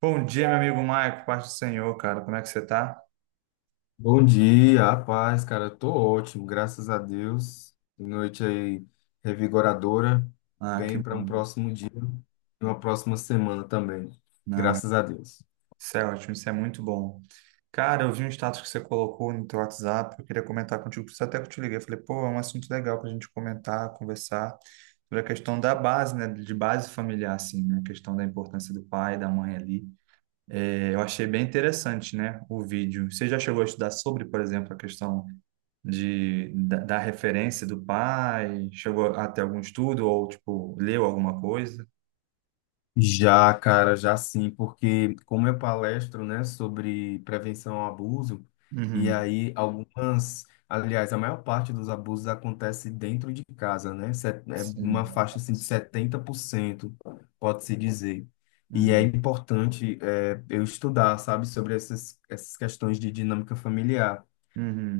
Bom dia, meu amigo Maico, paz do Senhor, cara. Como é que você tá? Bom dia, a paz, cara. Eu tô ótimo, graças a Deus. Noite aí revigoradora, Ah, que bem para um bom. próximo dia, e uma próxima semana também. Não, Graças a Deus. isso é ótimo, isso é muito bom. Cara, eu vi um status que você colocou no teu WhatsApp, eu queria comentar contigo, por isso até que eu te liguei. Eu falei, pô, é um assunto legal pra gente comentar, conversar sobre a questão da base, né, de base familiar, assim, né, a questão da importância do pai, da mãe ali. É, eu achei bem interessante, né, o vídeo. Você já chegou a estudar sobre, por exemplo, a questão da referência do pai? Chegou a ter algum estudo ou, tipo, leu alguma coisa? Já, cara, já sim, porque como eu palestro, né, sobre prevenção ao abuso, e Uhum, aí algumas, aliás, a maior parte dos abusos acontece dentro de casa, né? É uma sim. faixa assim de 70%, pode-se dizer. E é Uhum, importante eu estudar, sabe, sobre essas questões de dinâmica familiar.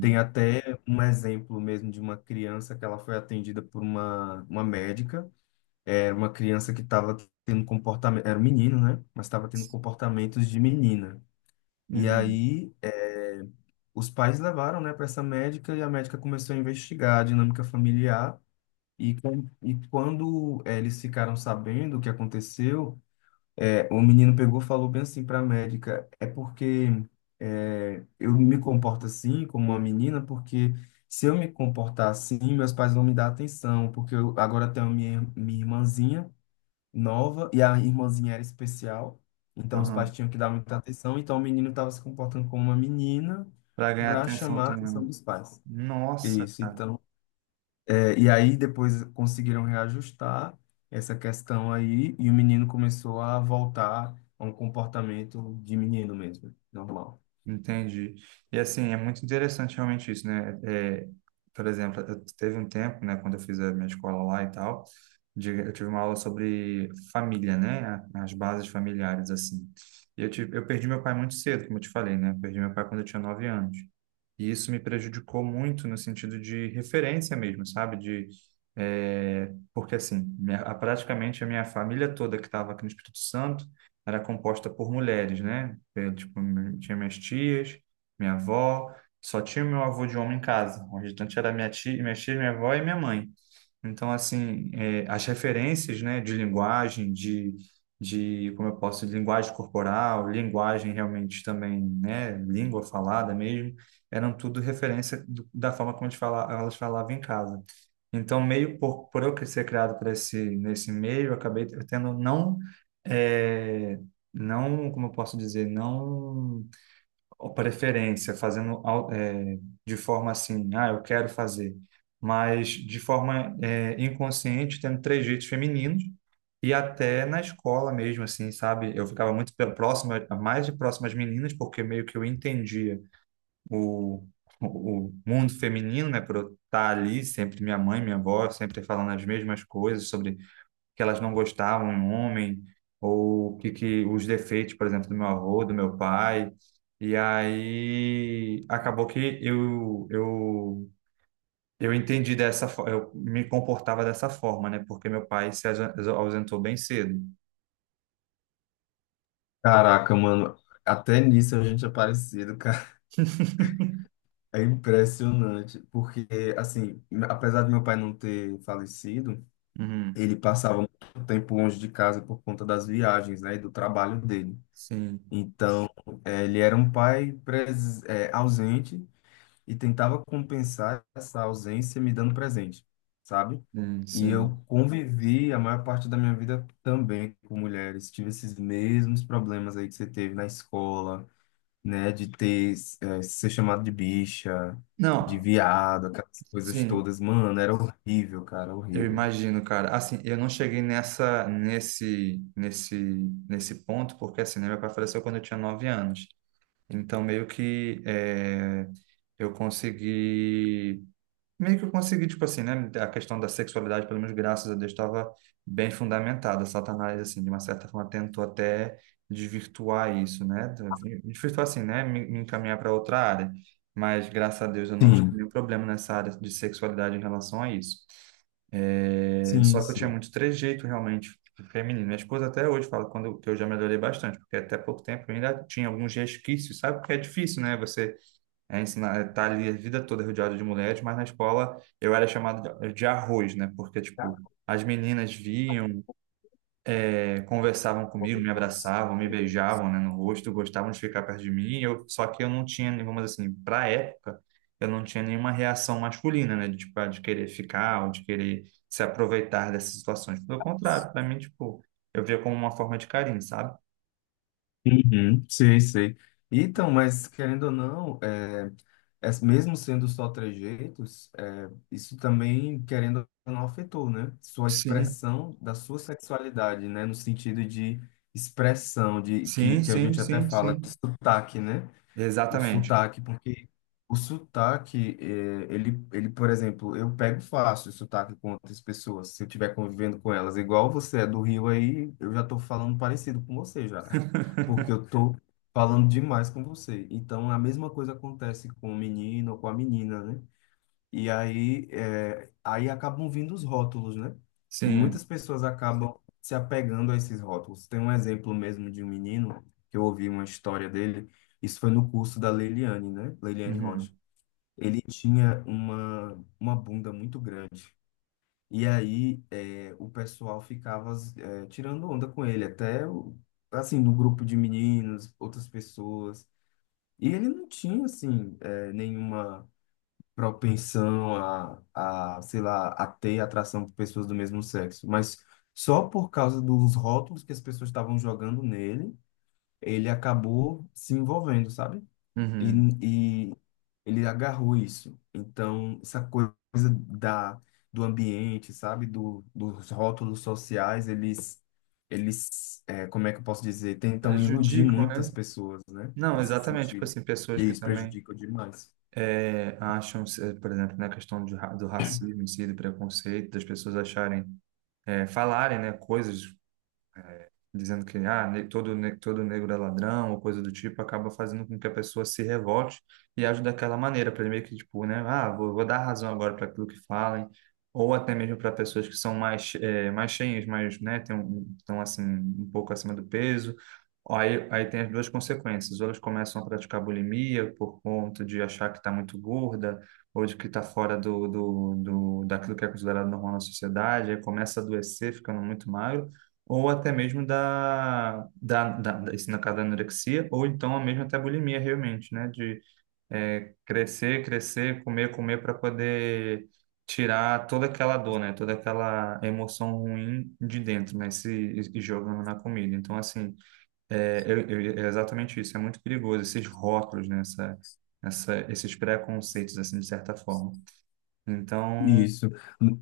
Tem até um exemplo mesmo de uma criança que ela foi atendida por uma médica, era uma criança que estava tendo comportamento, era um menino, né? Mas estava tendo comportamentos de menina. uhum, E uhum. aí, os pais levaram, né, para essa médica e a médica começou a investigar a dinâmica familiar. E, quando eles ficaram sabendo o que aconteceu, o menino pegou e falou bem assim para a médica: é porque eu me comporto assim, como uma menina, porque. Se eu me comportar assim, meus pais vão me dar atenção, porque eu agora tenho minha irmãzinha nova e a irmãzinha era especial, então os pais Aham. tinham que dar muita atenção, então o menino estava se comportando como uma menina Pra ganhar para atenção chamar a também, atenção né? dos pais. Nossa. Isso, então. E aí depois conseguiram reajustar essa questão aí e o menino começou a voltar a um comportamento de menino mesmo, normal. Entendi. E assim, é muito interessante realmente isso, né? É, por exemplo, teve um tempo, né, quando eu fiz a minha escola lá e tal, eu tive uma aula sobre família, né? As bases familiares, assim. E eu perdi meu pai muito cedo, como eu te falei, né? Eu perdi meu pai quando eu tinha 9 anos. E isso me prejudicou muito no sentido de referência mesmo, sabe? De, é, porque assim, praticamente a minha família toda que estava aqui no Espírito Santo era composta por mulheres, né? Tipo, tinha minhas tias, minha avó, só tinha meu avô de homem em casa. O restante era minha tia, minha tia, minha avó e minha mãe. Então, assim, as referências, né, de linguagem, como eu posso, de linguagem corporal, linguagem realmente também, né, língua falada mesmo, eram tudo referência da forma como a gente fala, elas falavam em casa. Então, meio por eu ser criado nesse meio, eu acabei tendo não, eh, não, como eu posso dizer, não ó, preferência, de forma assim, ah, eu quero fazer, mas de forma inconsciente, tendo trejeitos femininos e até na escola mesmo, assim, sabe? Eu ficava muito próximo, mais de próximo às meninas, porque meio que eu entendia o, o mundo feminino, né, por eu estar ali, sempre minha mãe, minha avó, sempre falando as mesmas coisas sobre que elas não gostavam em homem, ou o que, que os defeitos, por exemplo, do meu avô, do meu pai. E aí acabou que eu entendi dessa forma, eu me comportava dessa forma, né, porque meu pai se ausentou bem cedo. Caraca, mano, até nisso a gente é parecido, cara. É impressionante, porque assim, apesar de meu pai não ter falecido, Uhum. ele passava muito tempo longe de casa por conta das viagens, né, e do trabalho dele. Sim, Então, ele era um pai ausente, e tentava compensar essa ausência me dando presente, sabe? sim, E eu sim. convivi a maior parte da minha vida também com mulheres. Tive esses mesmos problemas aí que você teve na escola, né, de ter, ser chamado de bicha, de Não, viado, aquelas coisas sim. todas. Mano, era horrível, cara, Eu horrível. imagino, cara. Assim, eu não cheguei nesse ponto, porque assim, né, meu pai faleceu quando eu tinha 9 anos. Então, meio que eu consegui meio que eu consegui, tipo assim, né? A questão da sexualidade, pelo menos graças a Deus, estava bem fundamentada. Satanás, assim, de uma certa forma, tentou até desvirtuar isso, né? Desvirtuar assim, né? Me encaminhar para outra área. Mas graças a Deus eu não tive Sim, nenhum problema nessa área de sexualidade em relação a isso. É, sim, só que eu tinha sim. muito trejeito realmente feminino. Minha esposa até hoje fala que eu já melhorei bastante, porque até pouco tempo eu ainda tinha alguns resquícios, sabe? Porque é difícil, né? Você é ensinar, tá ali a vida toda rodeado de mulheres, mas na escola eu era chamado de arroz, né? Porque, tipo, as meninas vinham, conversavam Bom, comigo, me abraçavam, me beijavam, né, no rosto, gostavam de ficar perto de mim. Só que eu não tinha, vamos dizer assim, pra época, eu não tinha nenhuma reação masculina, né? De, tipo, ah, de querer ficar ou de querer se aproveitar dessas situações. Pelo contrário, pra mim, tipo, eu via como uma forma de carinho, sabe? uhum, sei, sei. Então, mas querendo ou não, mesmo sendo só trejeitos, isso também, querendo ou não, afetou, né? Sua Sim, expressão da sua sexualidade, né? No sentido de expressão, de sim, que a sim, gente até sim, fala sim. de sotaque, né? O Exatamente. sotaque, porque o sotaque, ele, por exemplo, eu pego fácil o sotaque com outras pessoas, se eu estiver convivendo com elas. Igual você é do Rio aí, eu já estou falando parecido com você já, porque eu tô falando demais com você. Então, a mesma coisa acontece com o menino ou com a menina, né? E aí, aí acabam vindo os rótulos, né? E Sim. muitas pessoas acabam se apegando a esses rótulos. Tem um exemplo mesmo de um menino, que eu ouvi uma história dele, isso foi no curso da Leiliane, né? Leiliane Uhum. Rocha. Ele tinha uma bunda muito grande. E aí o pessoal ficava tirando onda com ele, até assim, no grupo de meninos, outras pessoas. E ele não tinha, assim, nenhuma propensão a, sei lá, a ter atração por pessoas do mesmo sexo. Mas só por causa dos rótulos que as pessoas estavam jogando nele, ele acabou se envolvendo, sabe? E, Uhum. e ele agarrou isso. Então, essa coisa da, do ambiente, sabe? Dos rótulos sociais, eles como é que eu posso dizer? Tentam iludir Prejudicam, muitas né? pessoas, né? Não, Nesse exatamente. Tipo sentido. assim, pessoas E que isso também prejudica demais. Acham, por exemplo, na questão de do racismo em si, do preconceito, das pessoas acharem, falarem, né, coisas dizendo que ah, todo negro é ladrão ou coisa do tipo, acaba fazendo com que a pessoa se revolte e age daquela maneira, para meio que, tipo, né, ah, vou dar razão agora para aquilo que falem, ou até mesmo para pessoas que são mais, mais cheias, mais, né, tem estão assim, um pouco acima do peso. Aí tem as duas consequências, ou elas começam a praticar bulimia por conta de achar que está muito gorda, ou de que está fora daquilo que é considerado normal na sociedade, aí começa a adoecer, ficando muito magro, ou até mesmo da isso na caso da anorexia, ou então a mesma até bulimia realmente, né? De crescer, crescer, comer, comer para poder tirar toda aquela dor, né? Toda aquela emoção ruim de dentro, né? Se, e jogando na comida. Então, assim, é exatamente isso. É muito perigoso esses rótulos, né? Esses preconceitos, assim, de certa forma. Então, Isso. No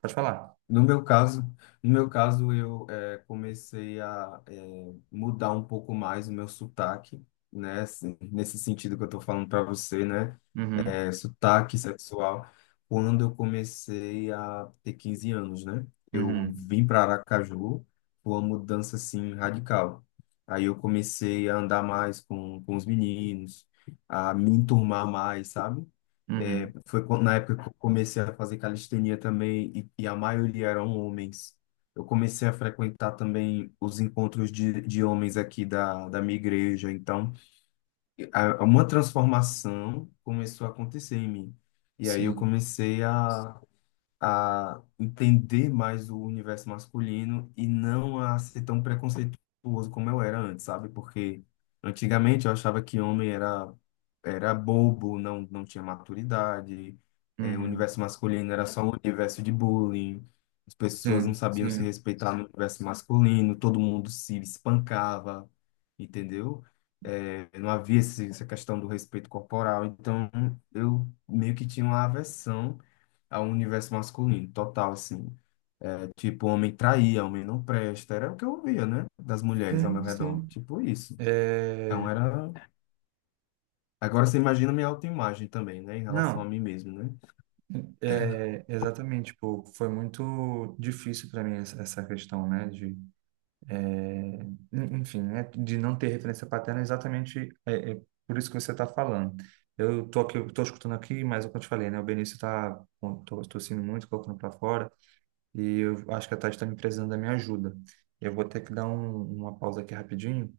pode falar. no meu caso, no meu caso, eu comecei a mudar um pouco mais o meu sotaque, né? Assim, nesse sentido que eu tô falando para você, né? Uhum, Sotaque sexual, quando eu comecei a ter 15 anos, né? Eu uhum, vim para Aracaju, foi uma mudança assim radical. Aí eu comecei a andar mais com os meninos, a me enturmar mais, sabe? É, uhum. foi quando- na época que eu comecei a fazer calistenia também, e, a maioria eram homens. Eu comecei a frequentar também os encontros de homens aqui da minha igreja, então uma transformação começou a acontecer em mim. E aí eu Sim. comecei a entender mais o universo masculino e não a ser tão preconceituoso como eu era antes, sabe? Porque antigamente eu achava que homem era bobo, não tinha maturidade, o Uhum. universo masculino era só um universo de bullying, as pessoas não Sim, sabiam se sim, respeitar no universo masculino, todo mundo se espancava, entendeu? Não havia essa questão do respeito corporal, então eu meio que tinha uma aversão ao universo masculino, total, assim. É tipo, homem traía, homem não presta. Era o que eu ouvia, né? Das mulheres ao meu sim, redor. sim. Tipo isso. Então É, era. Agora você imagina minha autoimagem também, né? Em relação a não, mim mesmo, né? Exatamente, tipo, foi muito difícil para mim essa questão, né, de, é, enfim, né, de não ter referência paterna, exatamente é por isso que você está falando. Eu tô aqui, eu tô escutando aqui, mas é o que eu te falei, né, o Benício tô, tossindo muito, colocando para fora, e eu acho que a Tati está me precisando da minha ajuda. Eu vou ter que dar uma pausa aqui rapidinho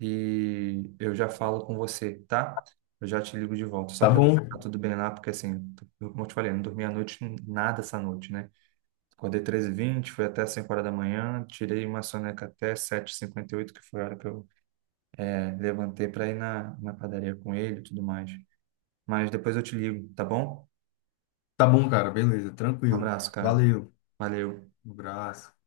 e eu já falo com você, tá? Eu já te ligo de volta, só Tá para tá bom, tudo bem lá, porque assim, como eu te falei, não dormi a noite nada essa noite, né? Acordei 13 e vinte, fui até 5 horas da manhã, tirei uma soneca até 7:58, que foi a hora que eu levantei para ir na padaria com ele e tudo mais. Mas depois eu te ligo, tá bom? tá bom, cara. Beleza, Um tranquilo. abraço, cara. Valeu. Valeu. Um abraço.